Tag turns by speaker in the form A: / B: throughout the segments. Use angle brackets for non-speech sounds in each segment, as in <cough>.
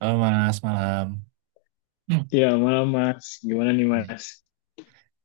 A: Halo Mas, malam. Hmm.
B: Iya, malam Mas. Gimana nih Mas?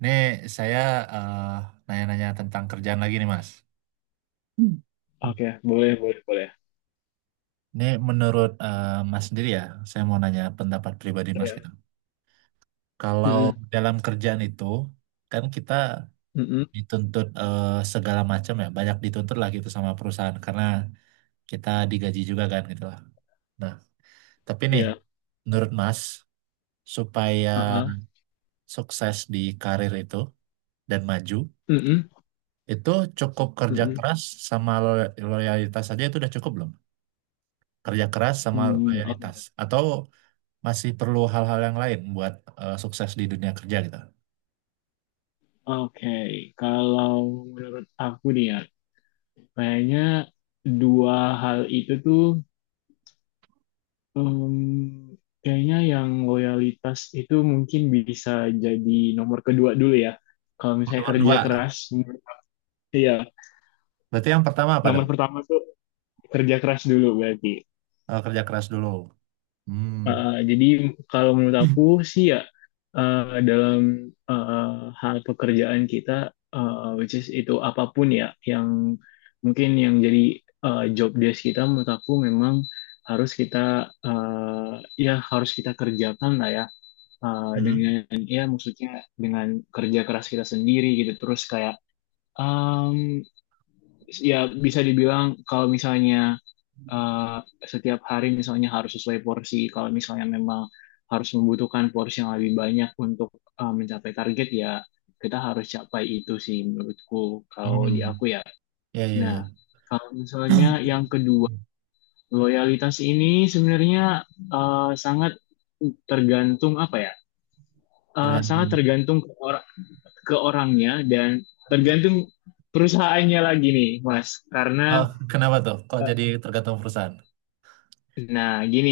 A: Ini saya eh, nanya-nanya tentang kerjaan lagi nih Mas. Hmm.
B: Oke, boleh, boleh, boleh.
A: Ini menurut Mas sendiri ya, saya mau nanya pendapat pribadi Mas gitu.
B: Iya.
A: Kalau
B: Mm-mm,
A: dalam kerjaan itu, kan kita
B: mm-mm,
A: dituntut segala macam ya, banyak dituntut lah gitu sama perusahaan karena kita digaji juga kan gitu lah. Nah, tapi nih,
B: Iya.
A: menurut Mas, supaya
B: Uh-uh.
A: sukses di karir itu dan maju,
B: Mm-mm,
A: itu cukup kerja
B: mm-mm.
A: keras sama loyalitas saja itu udah cukup belum? Kerja keras sama
B: Hmm.
A: loyalitas
B: Oke,
A: atau masih perlu hal-hal yang lain buat sukses di dunia kerja gitu?
B: Oke, kalau menurut aku nih ya, kayaknya dua hal itu tuh em, kayaknya yang loyalitas itu mungkin bisa jadi nomor kedua dulu ya. Kalau misalnya
A: Nomor
B: kerja
A: dua.
B: keras, iya.
A: Berarti yang pertama apa
B: Nomor
A: dong?
B: pertama tuh kerja keras dulu berarti.
A: Eh, kerja keras dulu. Hmm.
B: Jadi kalau menurut
A: <clears throat>
B: aku sih ya dalam hal pekerjaan kita which is itu apapun ya yang mungkin yang jadi job desk kita menurut aku memang harus kita ya harus kita kerjakan lah ya
A: Mhm.
B: dengan ya maksudnya dengan kerja keras kita sendiri gitu terus kayak um, ya bisa dibilang kalau misalnya eh, setiap hari misalnya harus sesuai porsi. Kalau misalnya memang harus membutuhkan porsi yang lebih banyak untuk mencapai target ya kita harus capai itu sih menurutku kalau di
A: Hmm.
B: aku ya.
A: Ya ya
B: Nah,
A: ya.
B: kalau misalnya yang
A: <coughs>
B: kedua,
A: <clears throat>
B: loyalitas ini sebenarnya sangat tergantung apa ya? Sangat
A: Tergantung.
B: tergantung ke orangnya dan tergantung perusahaannya lagi nih, Mas. Karena
A: Oh, kenapa tuh? Kok
B: uh,
A: jadi tergantung perusahaan?
B: nah, gini,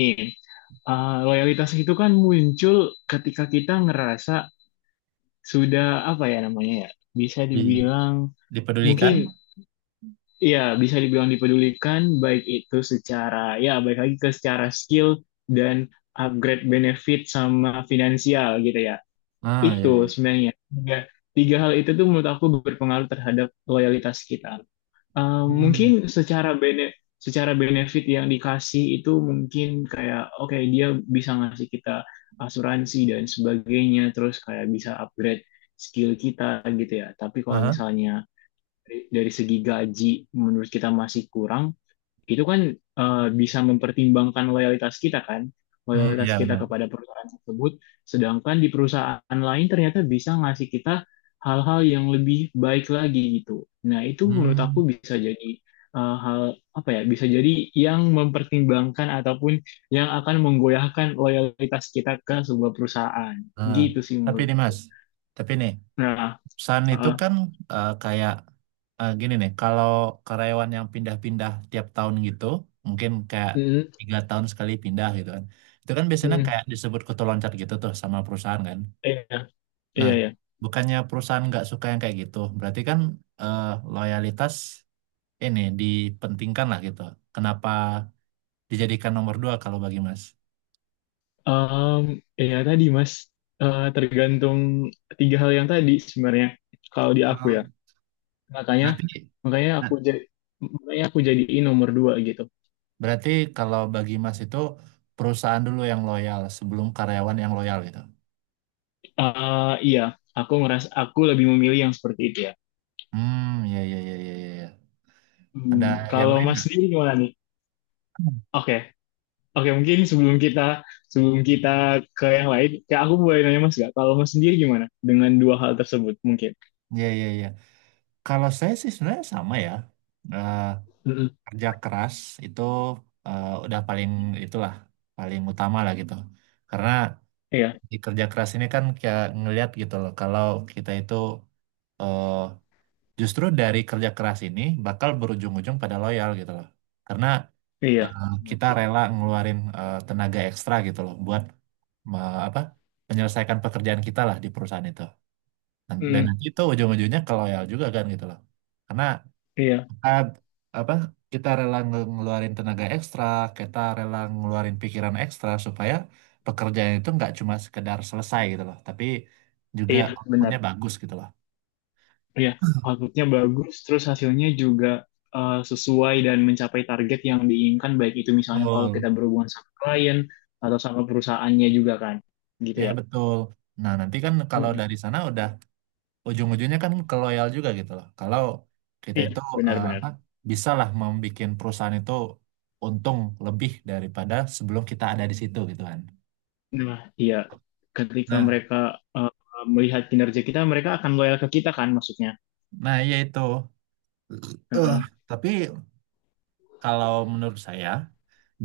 B: loyalitas itu kan muncul ketika kita ngerasa sudah apa ya namanya ya, bisa
A: Di-
B: dibilang
A: Dipedulikan?
B: mungkin ya bisa dibilang dipedulikan baik itu secara ya baik lagi ke secara skill dan upgrade benefit sama finansial gitu ya.
A: Ah ya ya.
B: Itu sebenarnya tiga hal itu tuh menurut aku berpengaruh terhadap loyalitas kita. Eh,
A: Hmm.
B: mungkin secara bene- secara benefit yang dikasih itu mungkin kayak oke dia bisa ngasih kita asuransi dan sebagainya terus kayak bisa upgrade skill kita gitu ya. Tapi kalau
A: Aha.
B: misalnya dari segi gaji menurut kita masih kurang, itu kan bisa mempertimbangkan loyalitas kita kan,
A: Hmm,
B: loyalitas
A: ya
B: kita
A: benar.
B: kepada perusahaan tersebut, sedangkan di perusahaan lain ternyata bisa ngasih kita hal-hal yang lebih baik lagi gitu. Nah, itu menurut
A: Hmm.
B: aku bisa jadi hal apa ya, bisa jadi yang mempertimbangkan ataupun yang akan menggoyahkan loyalitas kita ke sebuah perusahaan.
A: Eh,
B: Gitu sih
A: tapi nih Mas,
B: menurutku.
A: tapi nih
B: Nah,
A: pesan itu
B: eh,
A: kan kayak gini nih, kalau karyawan yang pindah-pindah tiap tahun gitu, mungkin kayak
B: mm,
A: 3 tahun sekali pindah gitu kan, itu kan biasanya
B: mm,
A: kayak disebut kutu loncat gitu tuh sama perusahaan kan.
B: iya,
A: Nah,
B: iya.
A: bukannya perusahaan nggak suka yang kayak gitu, berarti kan eh, loyalitas ini dipentingkan lah gitu. Kenapa dijadikan nomor dua kalau bagi Mas?
B: Um, Ya tadi Mas, tergantung tiga hal yang tadi sebenarnya. Kalau di aku
A: Nah,
B: ya, makanya
A: berarti
B: makanya aku jadi makanya aku jadiin nomor dua gitu.
A: Berarti kalau bagi Mas itu perusahaan dulu yang loyal sebelum karyawan yang loyal gitu.
B: Iya, aku ngerasa aku lebih memilih yang seperti itu ya.
A: Hmm, ya ya ya ya ya.
B: Hmm,
A: Ada yang
B: kalau
A: lain
B: Mas
A: nggak?
B: sendiri gimana nih?
A: Hmm.
B: Oke. Oke mungkin sebelum kita ke yang lain, kayak aku boleh nanya Mas gak? Kalau Mas sendiri gimana dengan dua hal tersebut mungkin?
A: Ya ya ya. Kalau saya sih sebenarnya sama ya. Eh,
B: Mm-mm.
A: Kerja keras itu udah paling itulah paling utama lah gitu. Karena
B: Iya,
A: di kerja keras ini kan kayak ngelihat gitu loh kalau kita itu eh, justru dari kerja keras ini bakal berujung-ujung pada loyal gitu loh. Karena
B: iya, benar
A: kita
B: sih.
A: rela ngeluarin tenaga ekstra gitu loh buat me- apa menyelesaikan pekerjaan kita lah di perusahaan itu dan
B: Hmm,
A: nanti itu ujung-ujungnya ke loyal juga kan gitu loh karena
B: iya,
A: kita apa kita rela ngeluarin tenaga ekstra kita rela ngeluarin pikiran ekstra supaya pekerjaan itu nggak cuma sekedar selesai gitu loh tapi juga
B: iya, benar.
A: outputnya bagus gitu loh.
B: Iya, outputnya bagus, terus hasilnya juga sesuai dan mencapai target yang diinginkan, baik itu misalnya kalau
A: Betul.
B: kita berhubungan sama klien atau sama perusahaannya juga kan, gitu
A: Ya
B: ya.
A: betul. Nah nanti kan kalau
B: Mm,
A: dari sana udah ujung-ujungnya kan ke loyal juga gitu loh. Kalau kita itu
B: iya,
A: apa
B: benar-benar.
A: bisa lah membuat perusahaan itu untung lebih daripada sebelum kita ada di situ gitu kan.
B: Nah, iya, ketika
A: Nah,
B: mereka eh, melihat kinerja kita, mereka akan loyal ke kita kan, maksudnya.
A: nah iya itu. Eh,
B: Heeh,
A: tapi kalau menurut saya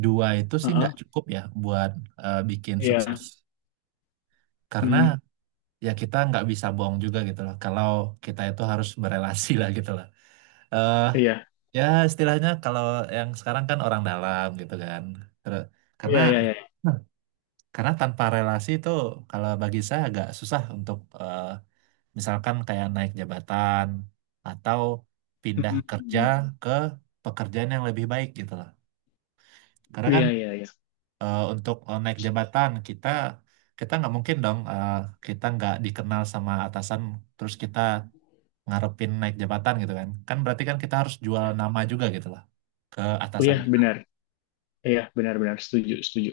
A: dua itu sih
B: heeh,
A: nggak cukup ya buat bikin
B: iya,
A: sukses. Karena
B: mm,
A: ya kita nggak bisa bohong juga gitu loh. Kalau kita itu harus berelasi lah gitu loh. eh
B: iya,
A: Ya istilahnya kalau yang sekarang kan orang dalam gitu kan. Terus, karena
B: iya, iya, iya,
A: Tanpa relasi itu kalau bagi saya agak susah untuk misalkan kayak naik jabatan atau
B: mm,
A: pindah
B: mm,
A: kerja
B: mm,
A: ke pekerjaan yang lebih baik gitu loh. Karena kan
B: iya, iya, iya,
A: untuk naik jabatan kita kita nggak mungkin dong kita nggak dikenal sama atasan terus kita ngarepin naik jabatan gitu kan. Kan berarti kan kita harus jual nama juga gitu loh ke atasan
B: iya,
A: kita.
B: benar, iya, benar-benar setuju, setuju.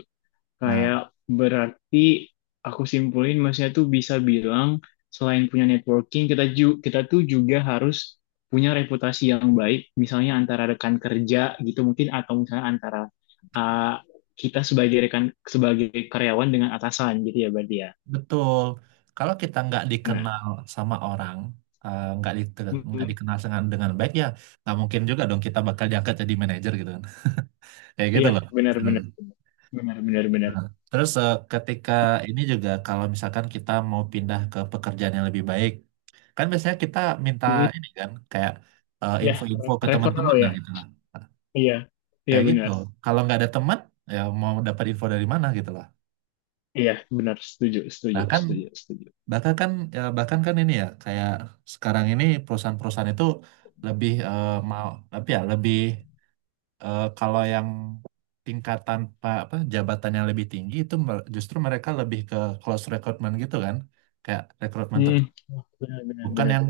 B: Kayak
A: Nah,
B: berarti aku simpulin maksudnya tuh bisa bilang selain punya networking kita tuh juga harus punya reputasi yang baik misalnya antara rekan kerja gitu mungkin atau misalnya antara uh, kita sebagai rekan sebagai karyawan dengan atasan gitu ya berarti ya.
A: betul. Kalau kita nggak
B: Nah,
A: dikenal sama orang, eh, nggak di, nggak
B: mm,
A: dikenal dengan baik ya, nggak mungkin juga dong kita bakal diangkat jadi manajer gitu kan. <laughs> Kayak gitu
B: iya
A: loh
B: benar-benar
A: istilahnya.
B: benar-benar benar.
A: Terus ketika ini juga kalau misalkan kita mau pindah ke pekerjaan yang lebih baik, kan biasanya kita minta
B: Mm,
A: ini kan kayak
B: iya,
A: info-info ke
B: referral
A: teman-teman lah
B: ya.
A: gitu lah.
B: Iya. Iya
A: Kayak gitu.
B: benar.
A: Kalau nggak ada teman, ya mau dapat info dari mana gitu lah.
B: Iya benar setuju setuju
A: Nah kan
B: setuju setuju.
A: bahkan kan ya, bahkan kan ini ya kayak sekarang ini perusahaan-perusahaan itu lebih mau tapi ya lebih kalau yang tingkatan apa jabatan yang lebih tinggi itu justru mereka lebih ke close recruitment gitu kan kayak rekrutmen
B: Hmm.
A: tertutup
B: Benar benar
A: bukan
B: benar.
A: yang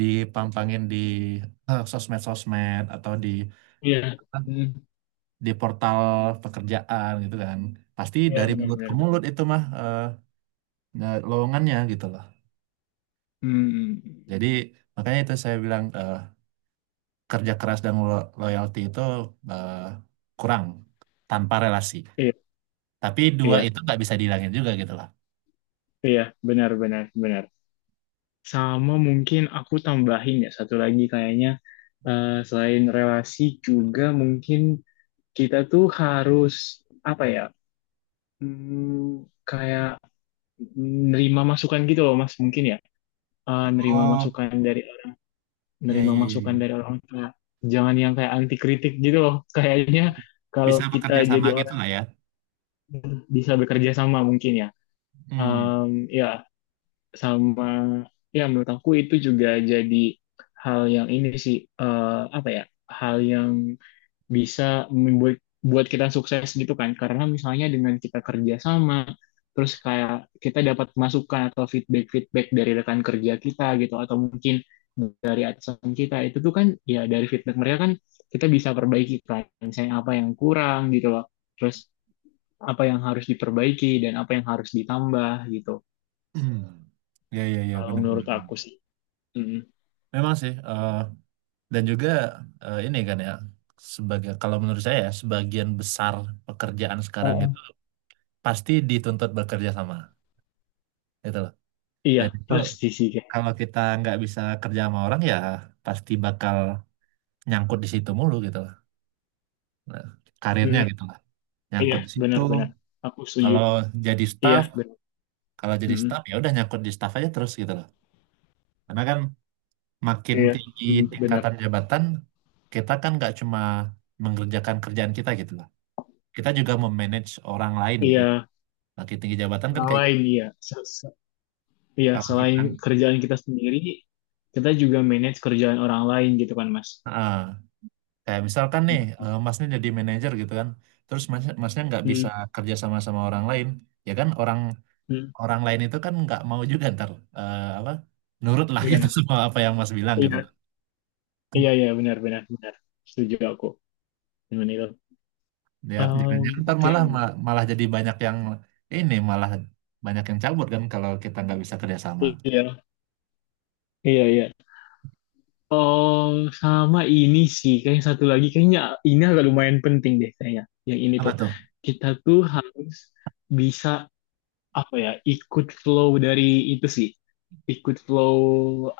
A: dipampangin di sosmed-sosmed atau di
B: Iya,
A: apa,
B: hmm,
A: di portal pekerjaan gitu kan pasti
B: iya
A: dari mulut ke
B: benar-benar.
A: mulut itu mah nah, lowongannya gitu loh
B: Hmm,
A: jadi makanya itu saya bilang kerja keras dan loyalty itu eh, kurang tanpa relasi.
B: iya,
A: Tapi dua
B: iya,
A: itu nggak bisa dihilangin juga gitu lah.
B: iya, benar-benar, benar. Sama mungkin aku tambahin ya satu lagi kayaknya selain relasi juga mungkin kita tuh harus apa ya, hmm, kayak nerima masukan gitu loh Mas mungkin ya, Eh, nerima
A: Oh,
B: masukan dari
A: ya
B: nerima
A: ya ya.
B: masukan
A: Ya.
B: dari orang tua. Jangan yang kayak anti kritik gitu loh. <laughs> Kayaknya kalau
A: Bisa
B: kita
A: bekerja sama
B: jadi
A: gitu
B: orang
A: lah ya.
B: bisa bekerja sama mungkin ya.
A: Hmm.
B: Em, Ya sama ya menurut aku itu juga jadi hal yang ini sih eh, apa ya hal yang bisa membuat buat kita sukses gitu kan karena misalnya dengan kita kerja sama terus kayak kita dapat masukan atau feedback feedback dari rekan kerja kita gitu atau mungkin dari atasan kita itu tuh kan ya dari feedback mereka kan kita bisa perbaiki kan misalnya apa yang kurang gitu loh terus apa yang harus diperbaiki dan apa yang harus ditambah gitu.
A: <clears throat> Ya ya ya
B: Kalau
A: benar benar.
B: menurut
A: Benar.
B: aku sih. Mm.
A: Memang sih dan juga ini kan ya sebagai kalau menurut saya ya, sebagian besar pekerjaan sekarang
B: Heeh.
A: itu pasti dituntut bekerja sama gitu loh.
B: Iya,
A: Dan itu
B: pasti sih kayak.
A: kalau kita nggak bisa kerja sama orang ya pasti bakal nyangkut di situ mulu gitu loh. Nah, karirnya
B: Mm,
A: gitu lah
B: iya,
A: nyangkut di situ
B: benar-benar. Aku setuju.
A: kalau jadi
B: Iya,
A: staff
B: benar. Mm,
A: ya udah nyangkut di staff aja terus gitu loh karena kan makin
B: iya,
A: tinggi
B: mm, benar.
A: tingkatan jabatan kita kan nggak cuma mengerjakan kerjaan kita gitu loh kita juga memanage orang lain gitu
B: Iya,
A: makin tinggi jabatan kan kayak gitu.
B: selain iya. Se- se- Iya,
A: Kalau
B: selain
A: kita
B: kerjaan kita sendiri, kita juga manage kerjaan orang lain gitu kan, Mas.
A: ah, kayak misalkan nih
B: Mm,
A: masnya jadi manajer gitu kan terus masnya nggak bisa
B: mm,
A: kerja sama sama orang lain ya kan orang
B: mm,
A: orang lain itu kan nggak mau juga ntar apa nurut lah
B: iya,
A: gitu <laughs> semua apa yang Mas bilang gitu
B: iya,
A: loh.
B: iya, iya, benar-benar, benar, benar, benar. Setuju aku dengan itu.
A: Dia jangan ntar
B: Oke,
A: malah malah jadi banyak yang ini malah banyak yang cabut kan kalau kita nggak bisa kerjasama.
B: iya, iya, iya. Oh, sama ini sih. Kayaknya satu lagi, kayaknya ini agak lumayan penting deh kayaknya. Yang ini
A: Apa
B: tuh,
A: tuh?
B: kita tuh harus bisa apa ya, ikut flow dari itu sih. Ikut flow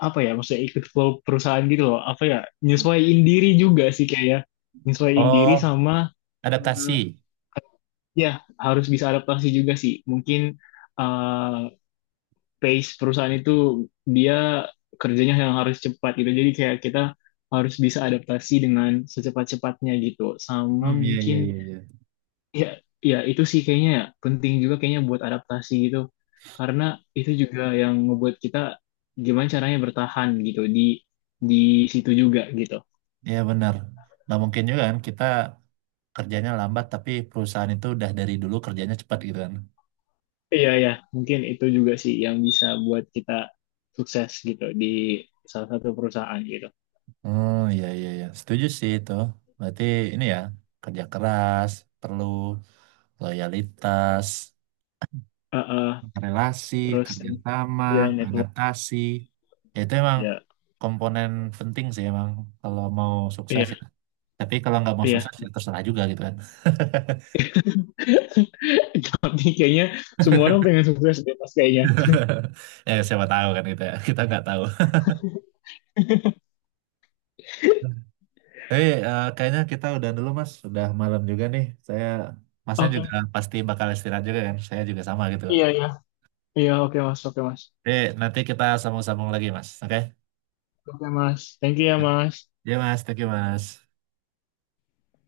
B: apa ya, maksudnya ikut flow perusahaan gitu loh. Apa ya, nyesuaiin diri juga sih kayaknya. Nyesuaiin diri
A: Oh,
B: sama eh,
A: adaptasi.
B: ya harus bisa adaptasi juga sih. Mungkin eh, pace perusahaan itu dia kerjanya yang harus cepat gitu. Jadi kayak kita harus bisa adaptasi dengan secepat-cepatnya gitu. Sama
A: Hmm, iya iya iya
B: mungkin
A: iya.
B: ya ya itu sih kayaknya ya, penting juga kayaknya buat adaptasi gitu. Karena itu juga yang ngebuat kita gimana caranya bertahan gitu di situ juga gitu.
A: Iya benar. Nggak mungkin juga kan kita kerjanya lambat tapi perusahaan itu udah dari dulu kerjanya cepat gitu kan.
B: Iya ya, mungkin itu juga sih yang bisa buat kita sukses gitu di salah satu perusahaan gitu.
A: Oh iya iya iya. Setuju sih itu. Berarti ini ya kerja keras perlu loyalitas
B: Uh,
A: relasi,
B: Terus
A: kerjasama,
B: ya network
A: adaptasi. Ya itu emang
B: ya.
A: komponen penting sih emang kalau mau sukses
B: Iya.
A: ya. Tapi kalau nggak mau
B: Iya.
A: sukses ya terserah juga gitu kan. <laughs>
B: Tapi kayaknya semua orang pengen sukses deh mas kayaknya.
A: Eh siapa tahu kan gitu ya. Kita nggak tahu. Tapi kayaknya kita udah dulu mas. Udah malam juga nih. Saya masnya juga
B: Oke.
A: pasti bakal istirahat juga kan. Saya juga sama gitu loh.
B: Iya iya. Iya oke mas oke mas.
A: Jadi nanti kita sambung-sambung lagi mas. Oke?
B: Oke mas. Thank you ya mas.
A: Ya mas. Thank you mas.